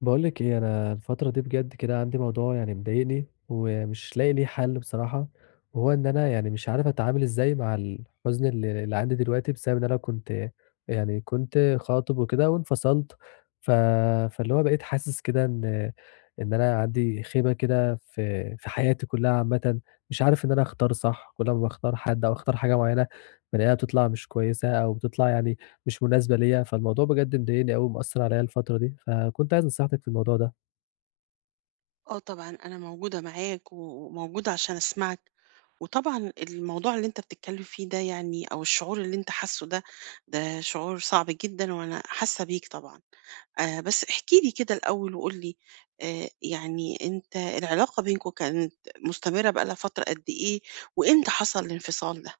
باقول لِك إيه، أنا الفترة دي بجد كده عندي موضوع يعني مضايقني، ومش لاقي ليه حل بصراحة، وهو إن أنا يعني مش عارف أتعامل إزاي مع الحزن اللي عندي دلوقتي، بسبب إن أنا كنت خاطب وكده وانفصلت. ف فاللي هو بقيت حاسس كده إن أنا عندي خيبة كده في حياتي كلها عامةً. مش عارف إن أنا أختار صح، كل أمّا باختار حد أو أختار حاجة معينة، بالاقيها بتطلع مش كويسة أو بتطلع يعني مش مناسبة ليّا. فالموضوع بجد مضايقني أوي ومأثّر عليَّ الفترة دي، فكنت عايز نصيحتِك في الموضوع ده. آه طبعًا، أنا موجودة معاك و وموجودة عشان أسمعك، وطبعًا الموضوع اللي أنت بتتكلم فيه ده يعني أو الشعور اللي أنت حاسه ده، ده شعور صعب جدًا وأنا حاسة بيك طبعًا. بس احكِ لي كده الأول وقُل لي يعني أنت العلاقة بينكم كانت مستمرة بقى لها فترة قد إيه، وإمتى حصل الانفصال ده؟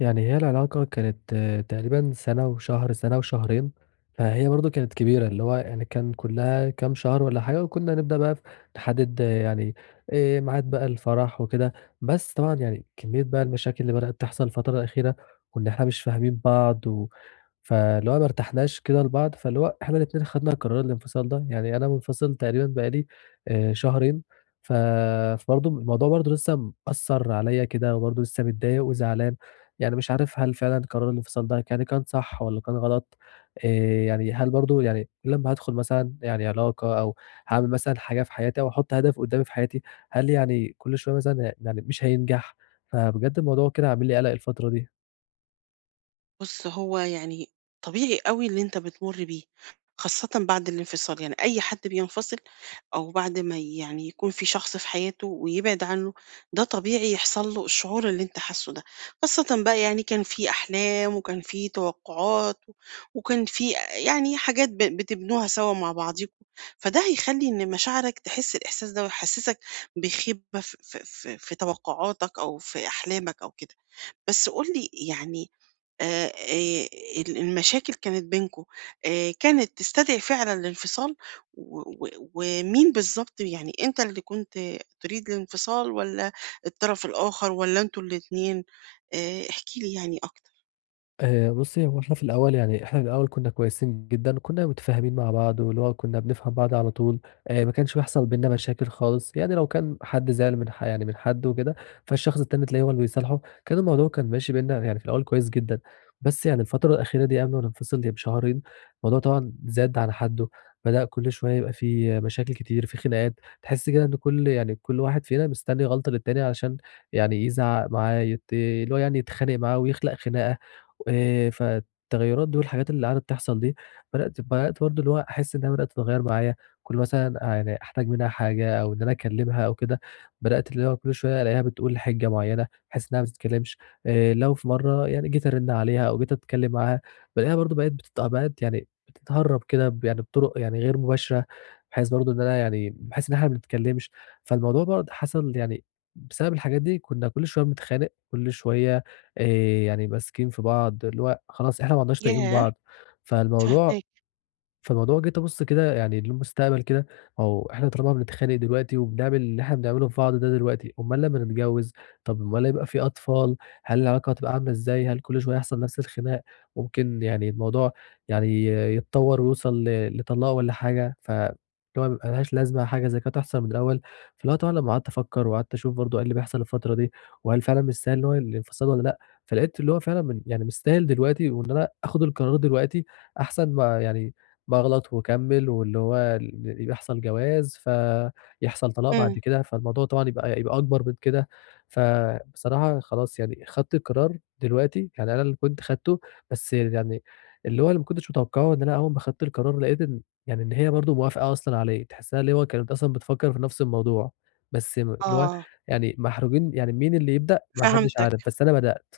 يعني هي العلاقة كانت تقريبًا سَنة وشهر، سَنة وشهرين، فهي برضه كانت كبيرة، اللي هو يعني كان كُلّها كام شهر والّا حاجة وكُنّا نبدأ بقى نحدد يعني ميعاد بقى الفرح وكده. بس طبعًا يعني كمية بقى المشاكل اللي بدأت تحصل الفترة الأخيرة وإن إحنا مش فاهمين بعض فاللي هو ما ارتحناش كده لبعض، فاللي هو إحنا الاتنين خدنا قرار الانفصال ده. يعني أنا منفصل تقريبًا بقى لي شهرين. ف فبرضه الموضوع برضه لسه مأثّر عليّا كده وبرضه لسه متضايق وزعلان. يعني مش عارف هل فعلًا قرار الانفصال ده يعني كان صح والّا كان غلط؟ آآ يعني هل برضه يعني لمّا هادخل مثلًا يعني علاقة أو هاعمل مثلًا حاجة في حياتي أو أحُط هدف قدّامي في حياتي، هل يعني كل شوية مثلًا يعني مش هينجح؟ فبجد الموضوع كده عامل لي قَلَق الفترة دي. بُص، هو يعني طبيعي أوي اللي أنت بتمُر بيه، خاصةً بعد الانفصال، يعني أي حد بينفصل أو بعد ما يعني يكون في شخص في حياته ويبعد عنه، ده طبيعي يحصل له الشعور اللي أنت حاسُّه ده، خاصةً بقى يعني كان في أحلام وكان في توقُّعات و- وكان في يعني حاجات بتبنوها سوا مع بعضيكم، فده هيخلّي إن مشاعرك تحس الإحساس ده ويحسّسك بخيبة ف ف ف في توقُّعاتك أو في أحلامك أو كده. بس قُل لي يعني آآ آآ المشاكل كانت بينكم كانت تستدعي فعلًا الانفصال؟ و و ومين بالضبط يعني أنت اللي كنت تريد الانفصال والّا الطرف الآخر والّا أنتم الاتنين؟ احكِ لي يعني أكتر. بُصّي، هو إحنا في الأول كُنّا كويسين جدًا، كُنّا متفاهمين مع بعض، واللي هو كُنّا بنفهم بعض على طول. ما كانش بيحصل بيننا مشاكل خالص، يعني لو كان حد زعل من ح يعني من حد وكده، فالشخص التاني تلاقيه هو اللي بيصالحه. كان الموضوع كان ماشي بيننا يعني في الأول كويس جدًا. بس يعني الفترة الأخيرة دي قبل ما ننفصل هي بشهرين، الموضوع طبعًا زاد عن حدّه، بدأ كل شوية يبقى في مشاكل كتير، في خناقات. تحس كده إن كل واحد فينا مستني غلطة للتاني علشان يعني يزعق معاه، اللي هو يعني يتخانق معاه ويخلق خناقة. فالتغيُّرات دول، الحاجات اللي قعدت تحصل دي، بدأت برضه اللي هو أحس إنها بدأت تتغيّر معايا. كل مثلًا يعني أحتاج منها حاجة أو إن أنا أكلّمها أو كده، بدأت اللي هو كل شوية ألاقيها بتقول حِجّة معيّنة، باحس إنها ما بتتكلّمش. لو في مرّة يعني جيت أرِّن عليها أو جيت أتكلّم معاها، بالاقيها برضه بقت يعني بتتهرّب كده ب يعني بطُرق يعني غير مباشرة، بحيث برضه إن أنا يعني باحس إن إحنا ما بنتكلّمش. فالموضوع دوّة حصل يعني بسبب الحاجات دي، كُنّا كل شوية بنتخانق، كل شوية يعني ماسكين في بعض، اللي هو خلاص إحنا ما عدناش طايقين ياه! بعض. فالموضوع فاهماك. فالموضوع جيت أبُص كده يعني للمستقبل كده. ما هو إحنا طالما بنتخانق دلوقتي وبنعمل اللي إحنا بنعمله في بعض ده دلوقتي، أُمّال لمّا نتجوّز؟ طب أُمّال هيبقى في أطفال. هل العلاقة هتبقى عاملة إزاي؟ هل كل شوية يحصل نفس الخناق؟ ممكن يعني الموضوع يعني يتطوّر ويوصل لطلاق والّا حاجة. اللي هو ما لهاش لازمة حاجة زي كده تحصل من الأول. فاللي هو طبعًا لمّا قعدت أفكّر وقعدت أشوف برضه إيه اللي بيحصل الفترة دي، وهل فعلًا مستاهل اللي هو الانفصال والّا لأ. فلقيت اللي هو فعلًا من يعني مستاهل دلوقتي وإن أنا آخُد القرار دلوقتي أحسن ما يعني باغلط وأكمّل واللي هو يحصل جواز، فيحصل طلاق إمم. بعد كده، فالموضوع طبعًا يبقى أكبر من كده. فبصراحة خلاص يعني خدت القرار دلوقتي، يعني أنا اللي كنت خدته. بس يعني اللي هو اللي ما كنتش متوقّعه إن أنا أول ما خدت القرار لقيت إن هي برضه موافقة أصلًا عليه، تحسّها اللي هو كانت أصلًا بتفكّر في نفْس الموضوع. بس اللي هو آه، يعني محروجين، يعني مين اللي يبدأ ما حدّش فهمتك. عارف، بس أنا بدأت.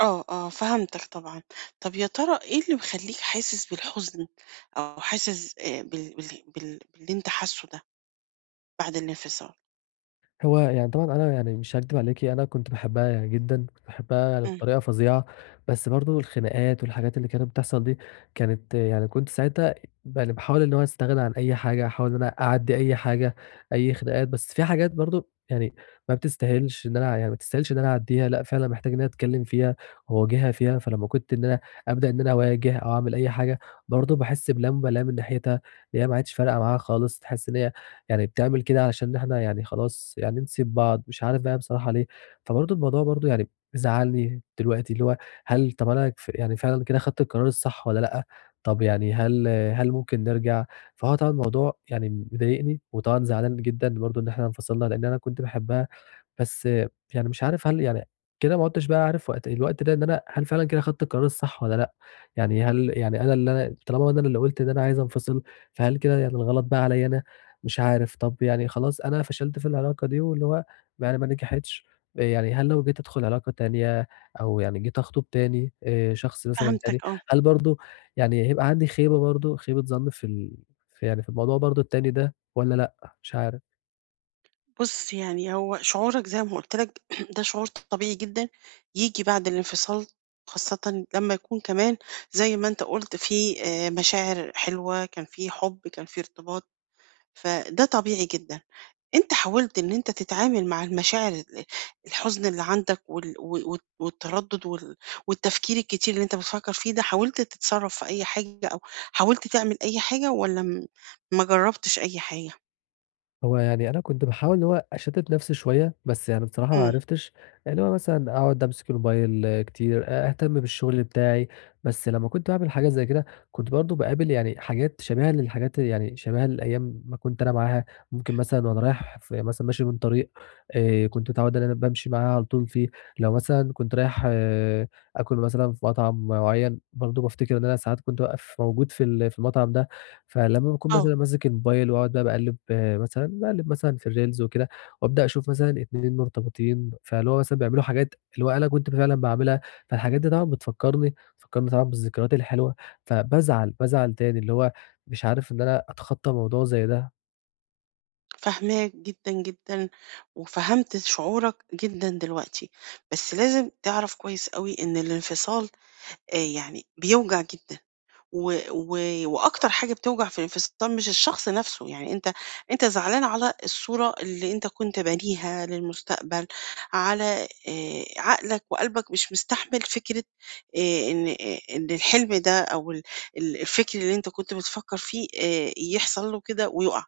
آه، آه، فهمتك طبعًا. طب يا ترى إيه اللي مخلّيك حاسس بالحزن أو حاسس باللي أنت حاسُّه ده بعد الانفصال؟ هو يعني طبعًا أنا يعني مش هاكدب عليكِ، أنا كنت باحبها يعني جدًا، كنت باحبها يعني إمم، بطريقة فظيعة. بس برضه الخناقات والحاجات اللي كانت بتحصل دي، كانت يعني كنت ساعتها يعني باحاول إن هو أستغنى عن أي حاجة، أحاول إن أنا أعدّي أي حاجة، أي خناقات. بس في حاجات برضه يعني ما بتستاهلش إن أنا يعني ما تستاهلش إن أنا أعدّيها، لأ فعلًا محتاج إن أنا أتكلم فيها وأواجهها فيها. فلمّا كنت إن أنا أبدأ إن أنا أواجه أو أعمل أي حاجة، برضه باحس بلا مبالاة من ناحيتها، اللي هي ما عادش فارقة معاها خالص. تحس إن هي يعني بتعمل كده علشان إحنا يعني خلاص يعني نسيب بعض، مش عارف بقى بصراحة ليه. فبرضه الموضوع برضه يعني مزعّلني دلوقتي، اللي هو هل طَب أنا يعني فعلًا كده خدت القرار الصح والّا لأ؟ طَب يعني هل ممكن نرجع؟ فهو طبعًا الموضوع يعني مضايقني، وطبعًا زعلان جدًا برضه إن إحنا انفصلنا، لإن أنا كنت باحبها. بس يعني مش عارف هل يعني كده ما عُدتش بقى عارف الوقت ده إن أنا هل فعلًا كده خدت القرار الصح والّا لأ؟ يعني هل يعني أنا اللي أنا طالما أنا اللي قُلت إن أنا عايز أنفصل، فهل كده يعني الغلط بقى عليّا أنا؟ مش عارف. طب يعني خلاص أنا فشلت في العلاقة دي واللي هو يعني ما نجحتش. يعني هل لو جيت أدخل علاقة تانية أو يعني جيت أخطب تاني شخص مثلًا تاني، فهمتك، آه. هل برضه يعني هيبقى عندي خيبة برضه خيبة ظن في يعني في الموضوع برضه التاني ده والّا لأ؟ مش عارف. بُص، يعني هو شعورك زي ما قُلت لك ده شعور طبيعي جدًا ييجي بعد الانفصال، خاصةً لمّا يكون كمان زي ما أنت قُلت في مشاعر حلوة، كان في حُب، كان في ارتباط، فده طبيعي جدًا. أنت حاولت إن أنت تتعامل مع المشاعر الحزن اللي عندك و والتردد وال والتفكير الكتير اللي أنت بتفكّر فيه ده، حاولت تتصرّف في أي حاجة أو حاولت تعمل أي حاجة والّا ما جرّبتش أي حاجة؟ هو يعني أنا كنت باحاول اللي هو أشتِّت نَفْسي شوية، بس يعني بصراحة ما إمم. عرفتش. اللي هو مثلًا أقعد أمسك الموبايل كتير، أهتم بالشغل بتاعي. بس لمّا كنت باعمل حاجات زي كده، كنت برضه باقابل يعني حاجات شبيهة للحاجات اللي- يعني شبيهة لأيام ما كنت أنا معاها. ممكن مثلًا وأنا رايح مثلًا ماشي من طريق كنت متعوّد إن أنا بامشي معاه على طول فيه. لو مثلًا كنت رايح آكُل مثلًا في مطعم معيّن، برضه بافتكر إن أنا ساعات كنت باقف موجود في المطعم ده. فلمّا باكون آه. مثلًا ماسك الموبايل واقعد بقى باقلِّب مثلًا في الreels وكده، وابدأ اشوف مثلًا 2 مرتبطين، فاللي هو مثلًا بيعملوا حاجات اللي هو أنا كنت فعلًا باعملها. فالحاجات دي طبعًا بتفكّرني طبعًا بالذكريات الحلوة، فبازعل، بازعل تاني اللي هو مش عارف إن أنا أتخطّى موضوع زي ده. فاهماك جدًا، جدًا، وفهمت شعورك جدًا دلوقتي، بس لازم تعرف كويس أوي إن الانفصال يعني بيوجع جدًا. و و وأكتر حاجة بتوجع في الانفصام مش الشخص نفسه، يعني أنت زعلان على الصورة اللي أنت كنت بانيها للمستقبل، على عقلك وقلبك مش مستحمل فكرة إن الحلم ده أو ال ال الفكر اللي أنت كنت بتفكّر فيه يحصل له كده ويُقع،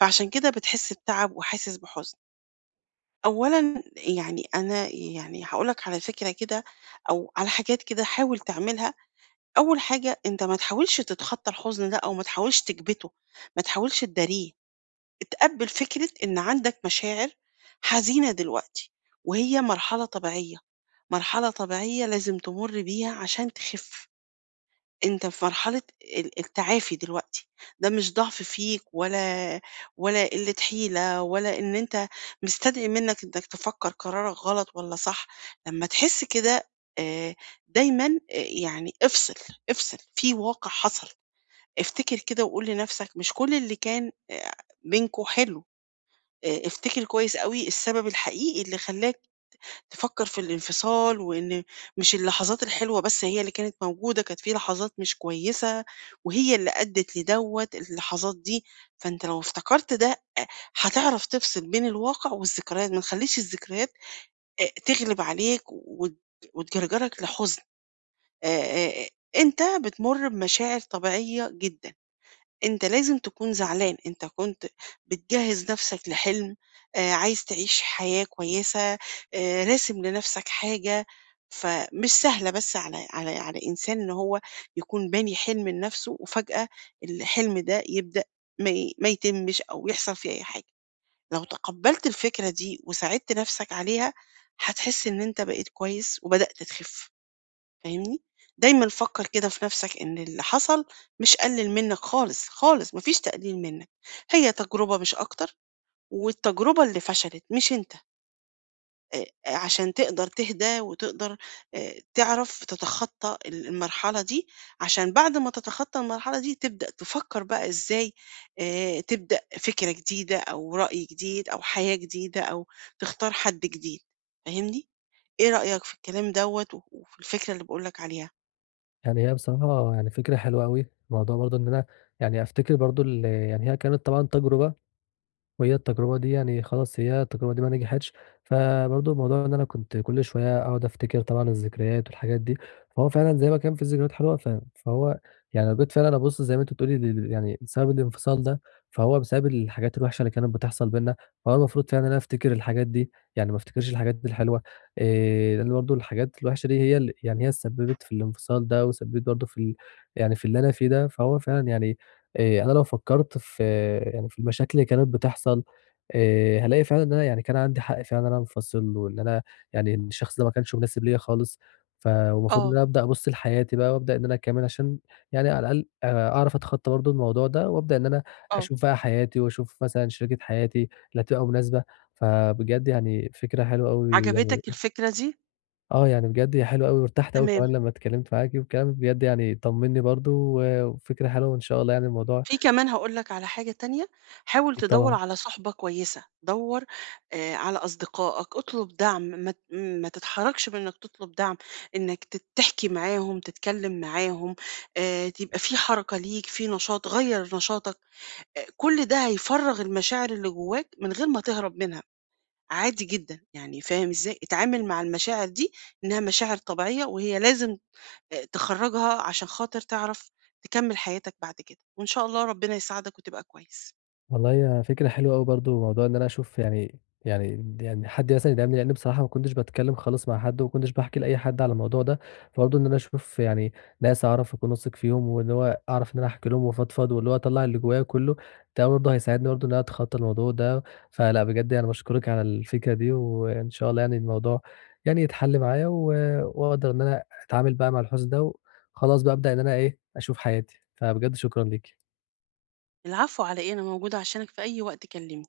فعشان كده بتحس بتعب وحاسس بحزن. أولًا يعني أنا يعني هاقول لك على فكرة كده أو على حاجات كده حاول تعملها. أول حاجة أنت ما تحاولش تتخطى الحزن ده أو ما تحاولش تكبته، ما تحاولش تداريه، اتقبل فكرة إن عندك مشاعر حزينة دلوقتي، وهي مرحلة طبيعية، مرحلة طبيعية لازم تمر بيها عشان تخف. أنت في مرحلة التعافي دلوقتي، ده مش ضعف فيك ولا ولا قِلّة حيلة ولا إن أنت مستدعي منّك إنّك تفكّر قرارك غلط والّا صح، لمّا تحس كده آآ دايمًا، يعني افصل، افصل، في واقع حصل، افتكر كده وقُل لنَفْسك مش كل اللي كان بينكم حلو، افتكر كويس أوي السبب الحقيقي اللي خلّاك تفكّر في الانفصال وإن مش اللحظات الحلوة بس هي اللي كانت موجودة، كانت في لحظات مش كويسة وهي اللي أدّت لدوّة، اللحظات دي فأنت لو افتكرت ده هتعرف تفصل بين الواقع والذكريات، ما تخلّيش الذكريات تغلب عليك وتجرجرك لحزن، آآ أنت بتمُر بمشاعر طبيعية جدًا. أنت لازم تكون زعلان، أنت كنت بتجهّز نَفْسك لحلم، عايز تعيش حياة كويسة، راسم لنَفْسك حاجة، فمش سهلة بس على إنسان إن هو يكون باني حلم لنَفْسه وفجأة الحلم ده يبدأ ما يتمِّش أو يحصل فيه أي حاجة. لو تقبّلت الفكرة دي وساعدت نَفْسك عليها، هتحس إن أنت بقيت كويس وبدأت تخِف. فاهمني؟ دايمًا فكّر كده في نَفْسك إن اللي حصل مش قلِّل منّك خالص، خالص، ما فيش تقليل منّك، هي تجربة مش أكتر، والتجربة اللي فشلت مش أنت، آآ عشان تقدر تهدى وتقدر تعرف تتخطّى المرحلة دي، عشان بعد ما تتخطّى المرحلة دي تبدأ تفكّر بقى إزاي تبدأ فكرة جديدة أو رأي جديد أو حياة جديدة أو تختار حد جديد، فاهمني؟ إيه رأيك في الكلام دوّة و وفي الفكرة اللي باقول لك عليها؟ يعني هي بصراحة يعني فكرة حلوة أوي، موضوع برضه إن أنا يعني أفتكر برضه يعني هي كانت طبعًا تجربة، وهي التجربة دي يعني خلاص هي التجربة دي ما نجحتش. فبرضه موضوع إن أنا كنت كل شوية أقعد أفتكر طبعًا الذكريات والحاجات دي. فهو فعلًا زي ما كان في ذكريات حلوة فهو يعني لو جيت فعلًا أبُص زي ما أنتِ بتقولي يعني بسبب الانفصال ده، فهو بسبب الحاجات الوحشة اللي كانت بتحصل بيننا. فهو المفروض فعلًا إن أنا أفتكر الحاجات دي، يعني ما أفتكرش الحاجات الحلوة. لإن برضه الحاجات الوحشة دي هي ال يعني هي اللي سببت في الانفصال ده وسببت برضه في ال يعني في اللي أنا فيه ده. فهو فعلًا يعني أنا لو فكّرت في المشاكل اللي كانت بتحصل، هالاقي فعلًا إن أنا يعني كان عندي حق فعلًا إن أنا أنفصل، له، وإن أنا يعني إن الشخص ده ما كانش مناسب ليّا خالص. فالمفروض إن آه. أنا أبدأ أبُص لحياتي بقى وأبدأ إن أنا أكمّل عشان يعني على الأقل أعرف أتخطّى برضه الموضوع ده، وأبدأ إن أنا آه، أشوف بقى حياتي وأشوف مثلًا شريكة حياتي اللي هتبقى مناسبة. فبجد يعني فكرة حلوة أوي يعني. عجبتك الفكرة دي؟ آه، يعني بجد هي حلوة أوي وارتحت أوي تمام، كمان لمّا اتكلّمت معاكِ، والكلام بجد يعني طمّنّي برضه، وفكرة حلوة، وإن شاء الله يعني الموضوع. في كمان هاقول لك على حاجة تانية، حاول أكيد تدوّر طبعًا. على صُحبة كويسة، دوّر على أصدقائك، اطلب دعم، ما تتحرجش من إنك تطلب دعم، إنك تحكي معاهم، تتكلم معاهم، تبقى في حركة ليك، في نشاط، غيّر نشاطك، كل ده هيفرّغ المشاعر اللي جواك من غير ما تهرب منها، عادي جدًا، يعني فاهم إزاي؟ اتعامل مع المشاعر دي إنها مشاعر طبيعية وهي لازم تخرّجها عشان خاطر تعرف تكمّل حياتك بعد كده، وإن شاء الله ربنا يساعدك وتبقى كويس. والله هي فكرة حلوة أوي برضه، موضوع إن أنا أشوف يعني حد مثلًا يدعمني، لإن بصراحة ما كنتش باتكلّم خالص مع حد، وما كنتش باحكي لأي حد على الموضوع ده. فبرضه إن أنا أشوف يعني ناس أعرف أكون واثق فيهم، وإن هو أعرف إن أنا أحكي لهم وأفضفض، واللي هو أطلّع اللي جوايا كلّه، ده برضه هيساعدني برضه إن أنا أتخطى الموضوع ده. فلأ بجد يعني باشكرِك على الفكرة دي، وإن شاء الله يعني الموضوع يعني يتحل معايا، وأقدر إن أنا أتعامل بقى مع الحزن ده، وخلاص بقى أبدأ إن أنا إيه أشوف حياتي. فبجد شكرًا ليكِ. العفو على إيه، أنا موجودة عشانك في أي وقت كلمني.